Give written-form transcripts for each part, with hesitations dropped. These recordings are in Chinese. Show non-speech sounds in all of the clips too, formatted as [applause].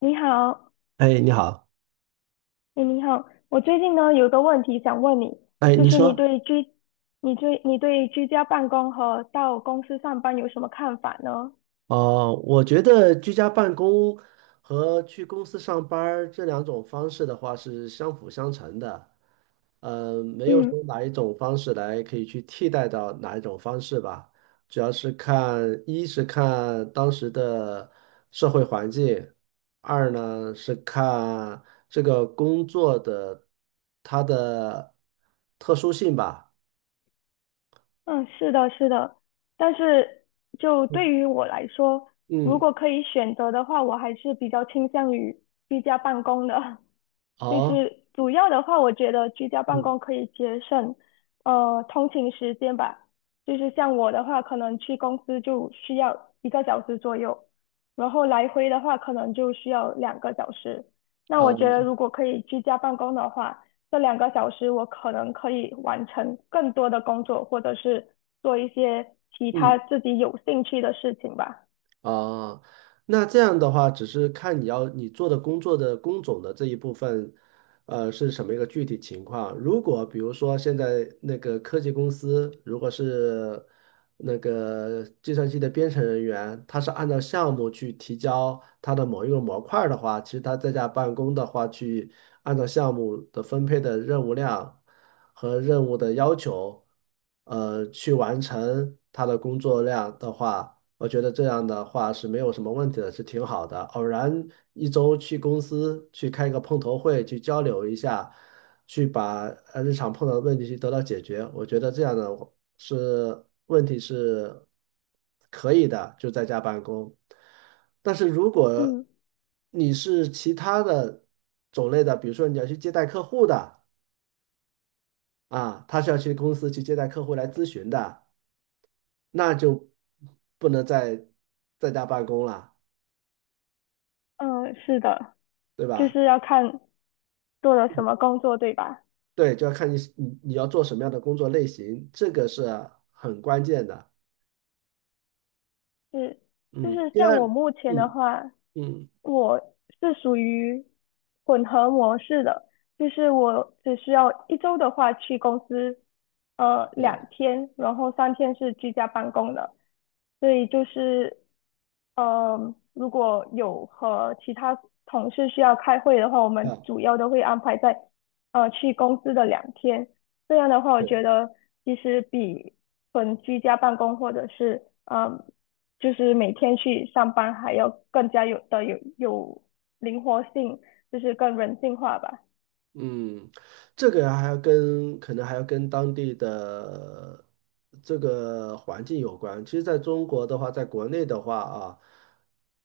你好。哎，你好。哎，你好，我最近呢有个问题想问你，哎，就你是你说。对居，你对居家办公和到公司上班有什么看法呢？哦，我觉得居家办公和去公司上班儿这两种方式的话是相辅相成的，没有嗯。说哪一种方式来可以去替代到哪一种方式吧，主要是看，一是看当时的社会环境，二呢是看这个工作的它的特殊性吧。嗯，是的，是的，但是就对于我来说，如嗯。果可以选择的话，我还是比较倾向于居家办公的。[laughs] 就好。是主要的话，我觉得居家办嗯。公可以节省，通勤时间吧。就是像我的话，可能去公司就需要1个小时左右，然后来回的话可能就需要两个小时。那啊。我觉得如果可以居家办公的话，这2个小时我可能可以完成更多的工作，或者是做一些其他嗯。自己有兴趣的事情吧。啊，那这样的话，只是看你要做的工作的工种的这一部分，是什么一个具体情况？如果比如说现在那个科技公司，如果是那个计算机的编程人员，他是按照项目去提交他的某一个模块儿的话，其实他在家办公的话，去按照项目的分配的任务量和任务的要求，去完成他的工作量的话，我觉得这样的话是没有什么问题的，是挺好的。偶然一周去公司去开一个碰头会，去交流一下，去把日常碰到的问题去得到解决。我觉得这样的是问题是可以的，就在家办公。但是如果嗯。你是其他的种类的，比如说你要去接待客户的啊，他是要去公司去接待客户来咨询的，那就不能再在家办公了。嗯，是的，对就吧？是要看做了什么工作，对吧？对，就要看你要做什么样的工作类型，这个是很关键的。是。就嗯，是第像二，我目前的嗯。话，嗯。我是属于混合模式的，就是我只需要1周的话去公司，嗯。两天，然后3天是居家办公的，所以就是，呃，如果有和其他同事需要开会的话，我们啊。主要都会安排在，去公司的两天。这样的话，我对。觉得其实比纯居家办公或者是就是每天去上班还要更加有的有有灵活性，就是更人性化吧。嗯，这个还要跟当地的这个环境有关。其实，在中国的话，在国内的话啊，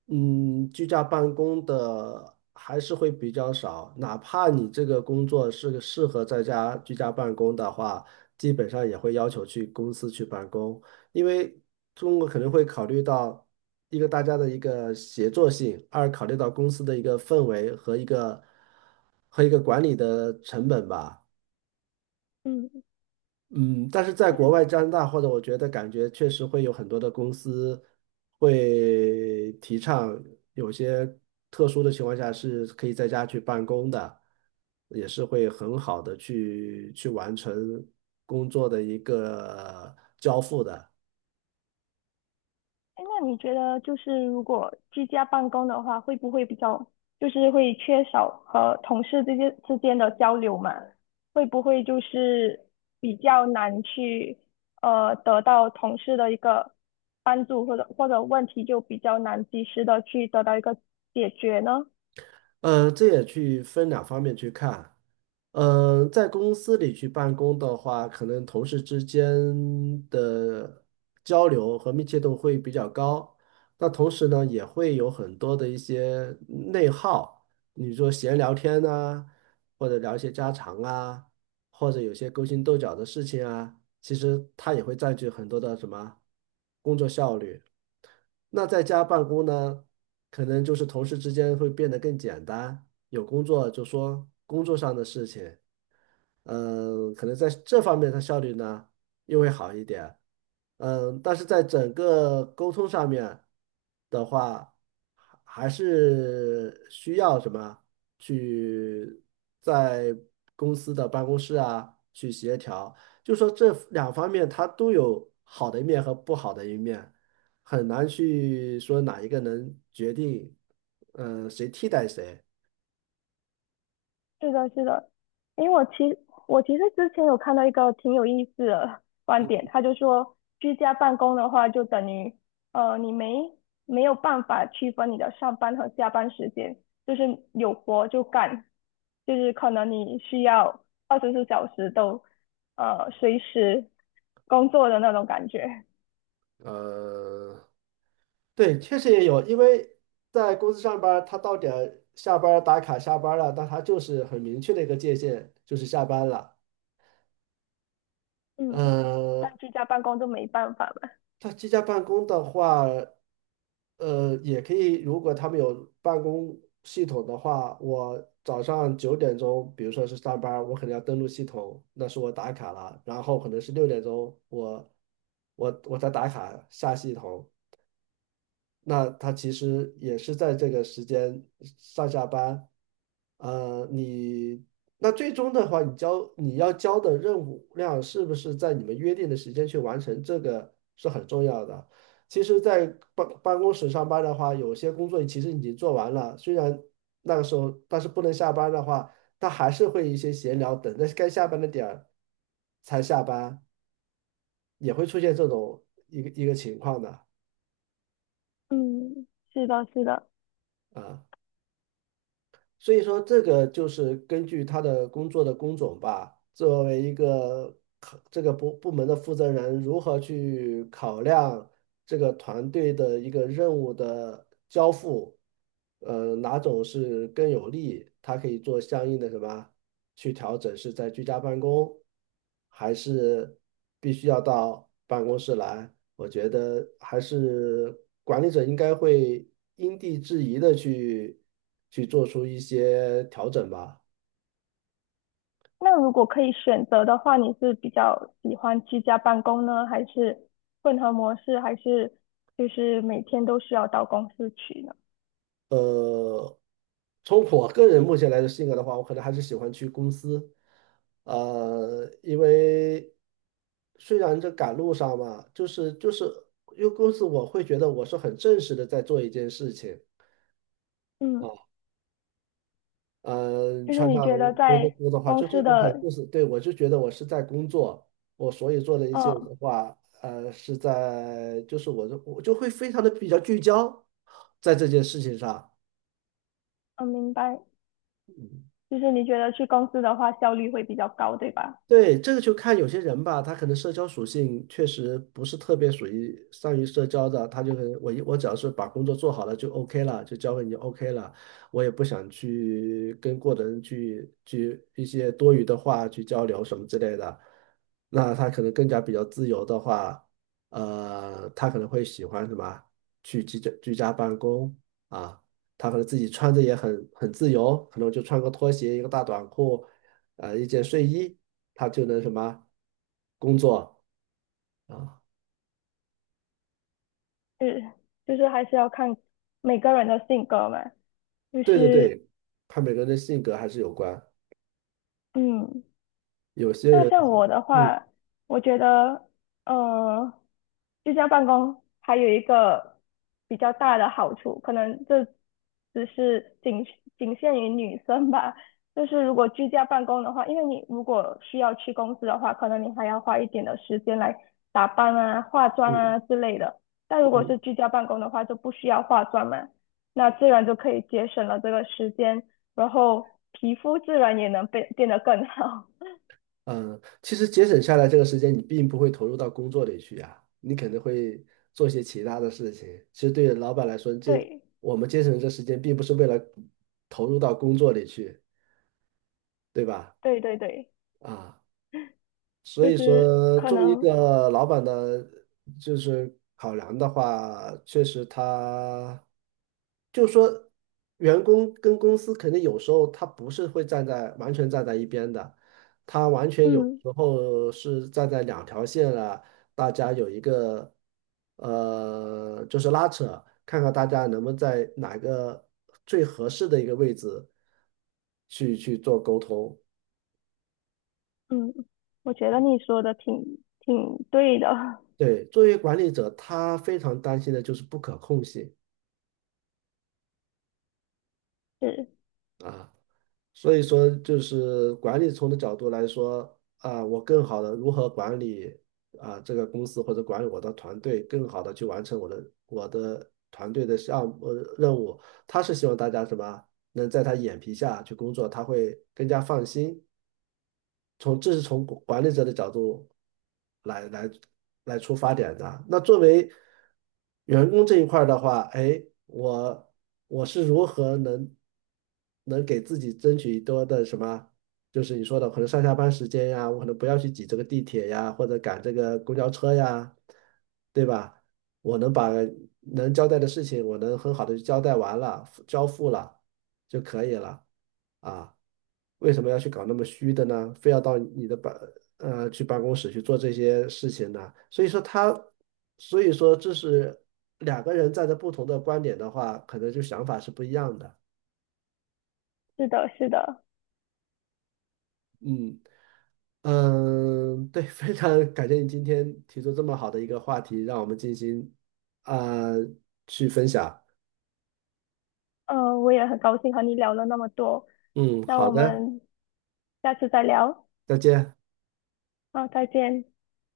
嗯，居家办公的还是会比较少。哪怕你这个工作是个适合在家居家办公的话，基本上也会要求去公司去办公，因为中国可能会考虑到一个大家的一个协作性，二考虑到公司的一个氛围和一个，和一个管理的成本吧。嗯，嗯，但是在是。国外加拿大或者我觉得感觉确实会有很多的公司会提倡有些特殊的情况下是可以在家去办公的，也是会很好的去完成工作的一个交付的。哎，那你觉得就是如果居家办公的话，会不会比较就是会缺少和同事之间的交流嘛？会不会就是比较难去得到同事的一个帮助，或者问题就比较难及时的去得到一个解决呢？这也去分两方面去看。在公司里去办公的话，可能同事之间的交流和密切度会比较高。那同时呢，也会有很多的一些内耗，你说闲聊天呐、或者聊一些家常啊，或者有些勾心斗角的事情啊，其实它也会占据很多的什么工作效率。那在家办公呢，可能就是同事之间会变得更简单，有工作就说工作上的事情，嗯，可能在这方面它效率呢又会好一点。嗯，但是在整个沟通上面的话，还是需要什么去在公司的办公室啊去协调，就说这两方面它都有好的一面和不好的一面。很难去说哪一个能决定，谁替代谁。是的，是的，因为我其实之前有看到一个挺有意思的观点，他就说居家办公的话，就等于你没有办法区分你的上班和下班时间，就是有活就干，就是可能你需要24小时都随时工作的那种感觉。呃，对，确实也有，因为在公司上班儿他到点儿下班儿打卡下班儿了，那他就是很明确的一个界限，就是下班了。嗯，嗯。但居家办公就没办法了。他居家办公的话，呃，也可以，如果他们有办公系统的话，我早上九点钟，比如说是上班儿我可能要登录系统，那是我打卡了，然后可能是六点钟，我在打卡下系统，那他其实也是在这个时间上下班。呃，你那最终的话，你交你要交的任务量是不是在你们约定的时间去完成，这个是很重要的。其实，在办公室上班的话，有些工作其实已经做完了，虽然那个时候，但是不能下班的话，他还是会一些闲聊，等着该下班的点儿才下班，也会出现这种一个情况的嗯，是的，是的。啊。所以说，这个就是根据他的工作的工种吧，作为一个考这个部门的负责人，如何去考量这个团队的一个任务的交付，哪种是更有利，他可以做相应的什么去调整，是在居家办公，还是必须要到办公室来？我觉得还是管理者应该会因地制宜的去做出一些调整吧。那如果可以选择的话，你是比较喜欢居家办公呢，还是混合模式，还是就是每天都需要到公司去呢？呃，从我个人目前来的性格的话，我可能还是喜欢去公司，因为虽然这赶路上嘛，就是因为公司我会觉得我是很正式的在做一件事情。嗯，啊。嗯，就是穿你上觉得工作在服的话，公就这司种很的。就是，对，我就觉得我是在工作，我所以做的一些嗯。的话，呃，是在就是我就会非常的比较聚焦在这件事情上。嗯，明白，就是你觉得去公司的话效率会比较高，对吧？对，这个就看有些人吧，他可能社交属性确实不是特别属于善于社交的，他就可能我只要是把工作做好了就 OK 了，就交给你 OK 了，我也不想去跟过的人去一些多余的话去交流什么之类的。那他可能更加比较自由的话，他可能会喜欢什么去居家办公啊，他可能自己穿着也很自由，可能就穿个拖鞋一个大短裤。啊，一件睡衣，他就能什么工作啊？是，就是还是要看每个人的性格嘛，就对对是对，他每个人的性格还是有关。嗯。有些那人，像我的嗯。话，我觉得，呃，居家办公还有一个比较大的好处，可能这只是仅仅限于女生吧。就是如果居家办公的话，因为你如果需要去公司的话，可能你还要花一点的时间来打扮啊、化妆嗯。啊之类的。但如果是嗯。居家办公的话，就不需要化妆嘛，那自然就可以节省了这个时间，然后皮肤自然也能变得更好。嗯。其实节省下来这个时间，你并不会投入到工作里去呀，你可能会做些其他的事情。其实对老板来说，[laughs] 这对。我们节省这时间，并不是为了投入到工作里去，对吧？对对对，啊。所就以是说，可作为一能，个老板的，就是考量的话，确实他，就说员工跟公司肯定有时候他不是会完全站在一边的，他完全有嗯。时候是站在两条线了，大家有一个就是拉扯，看看大家能不能在哪个最合适的一个位置去做沟通。嗯，我觉得你说的挺对的。对，作为管理者，他非常担心的就是不可控性 [laughs] 是。啊，所以说就是管理层的角度来说啊，我更好的如何管理啊这个公司或者管理我的团队，更好的去完成我的团队的项目任务。他是希望大家什么能在他眼皮下去工作，他会更加放心，从这是从管理者的角度来来来出发点的啊。那作为员工这一块儿的话，哎，我是如何能能给自己争取多的什么？就是你说的，可能上下班时间呀，我可能不要去挤这个地铁呀，或者赶这个公交车呀，对吧？我能把能交代的事情，我能很好的交代完了，交付了就可以了。啊，为什么要去搞那么虚的呢？非要到你的办呃去办公室去做这些事情呢？所以说他，所以说这是两个人站在不同的观点的话，可能就想法是不一样的。是的是的，嗯。嗯，对，非常感谢你今天提出这么好的一个话题，让我们进行啊、去分享。呃，我也很高兴和你聊了那么多，嗯，那好我的，们下次再聊，再见。好，再见。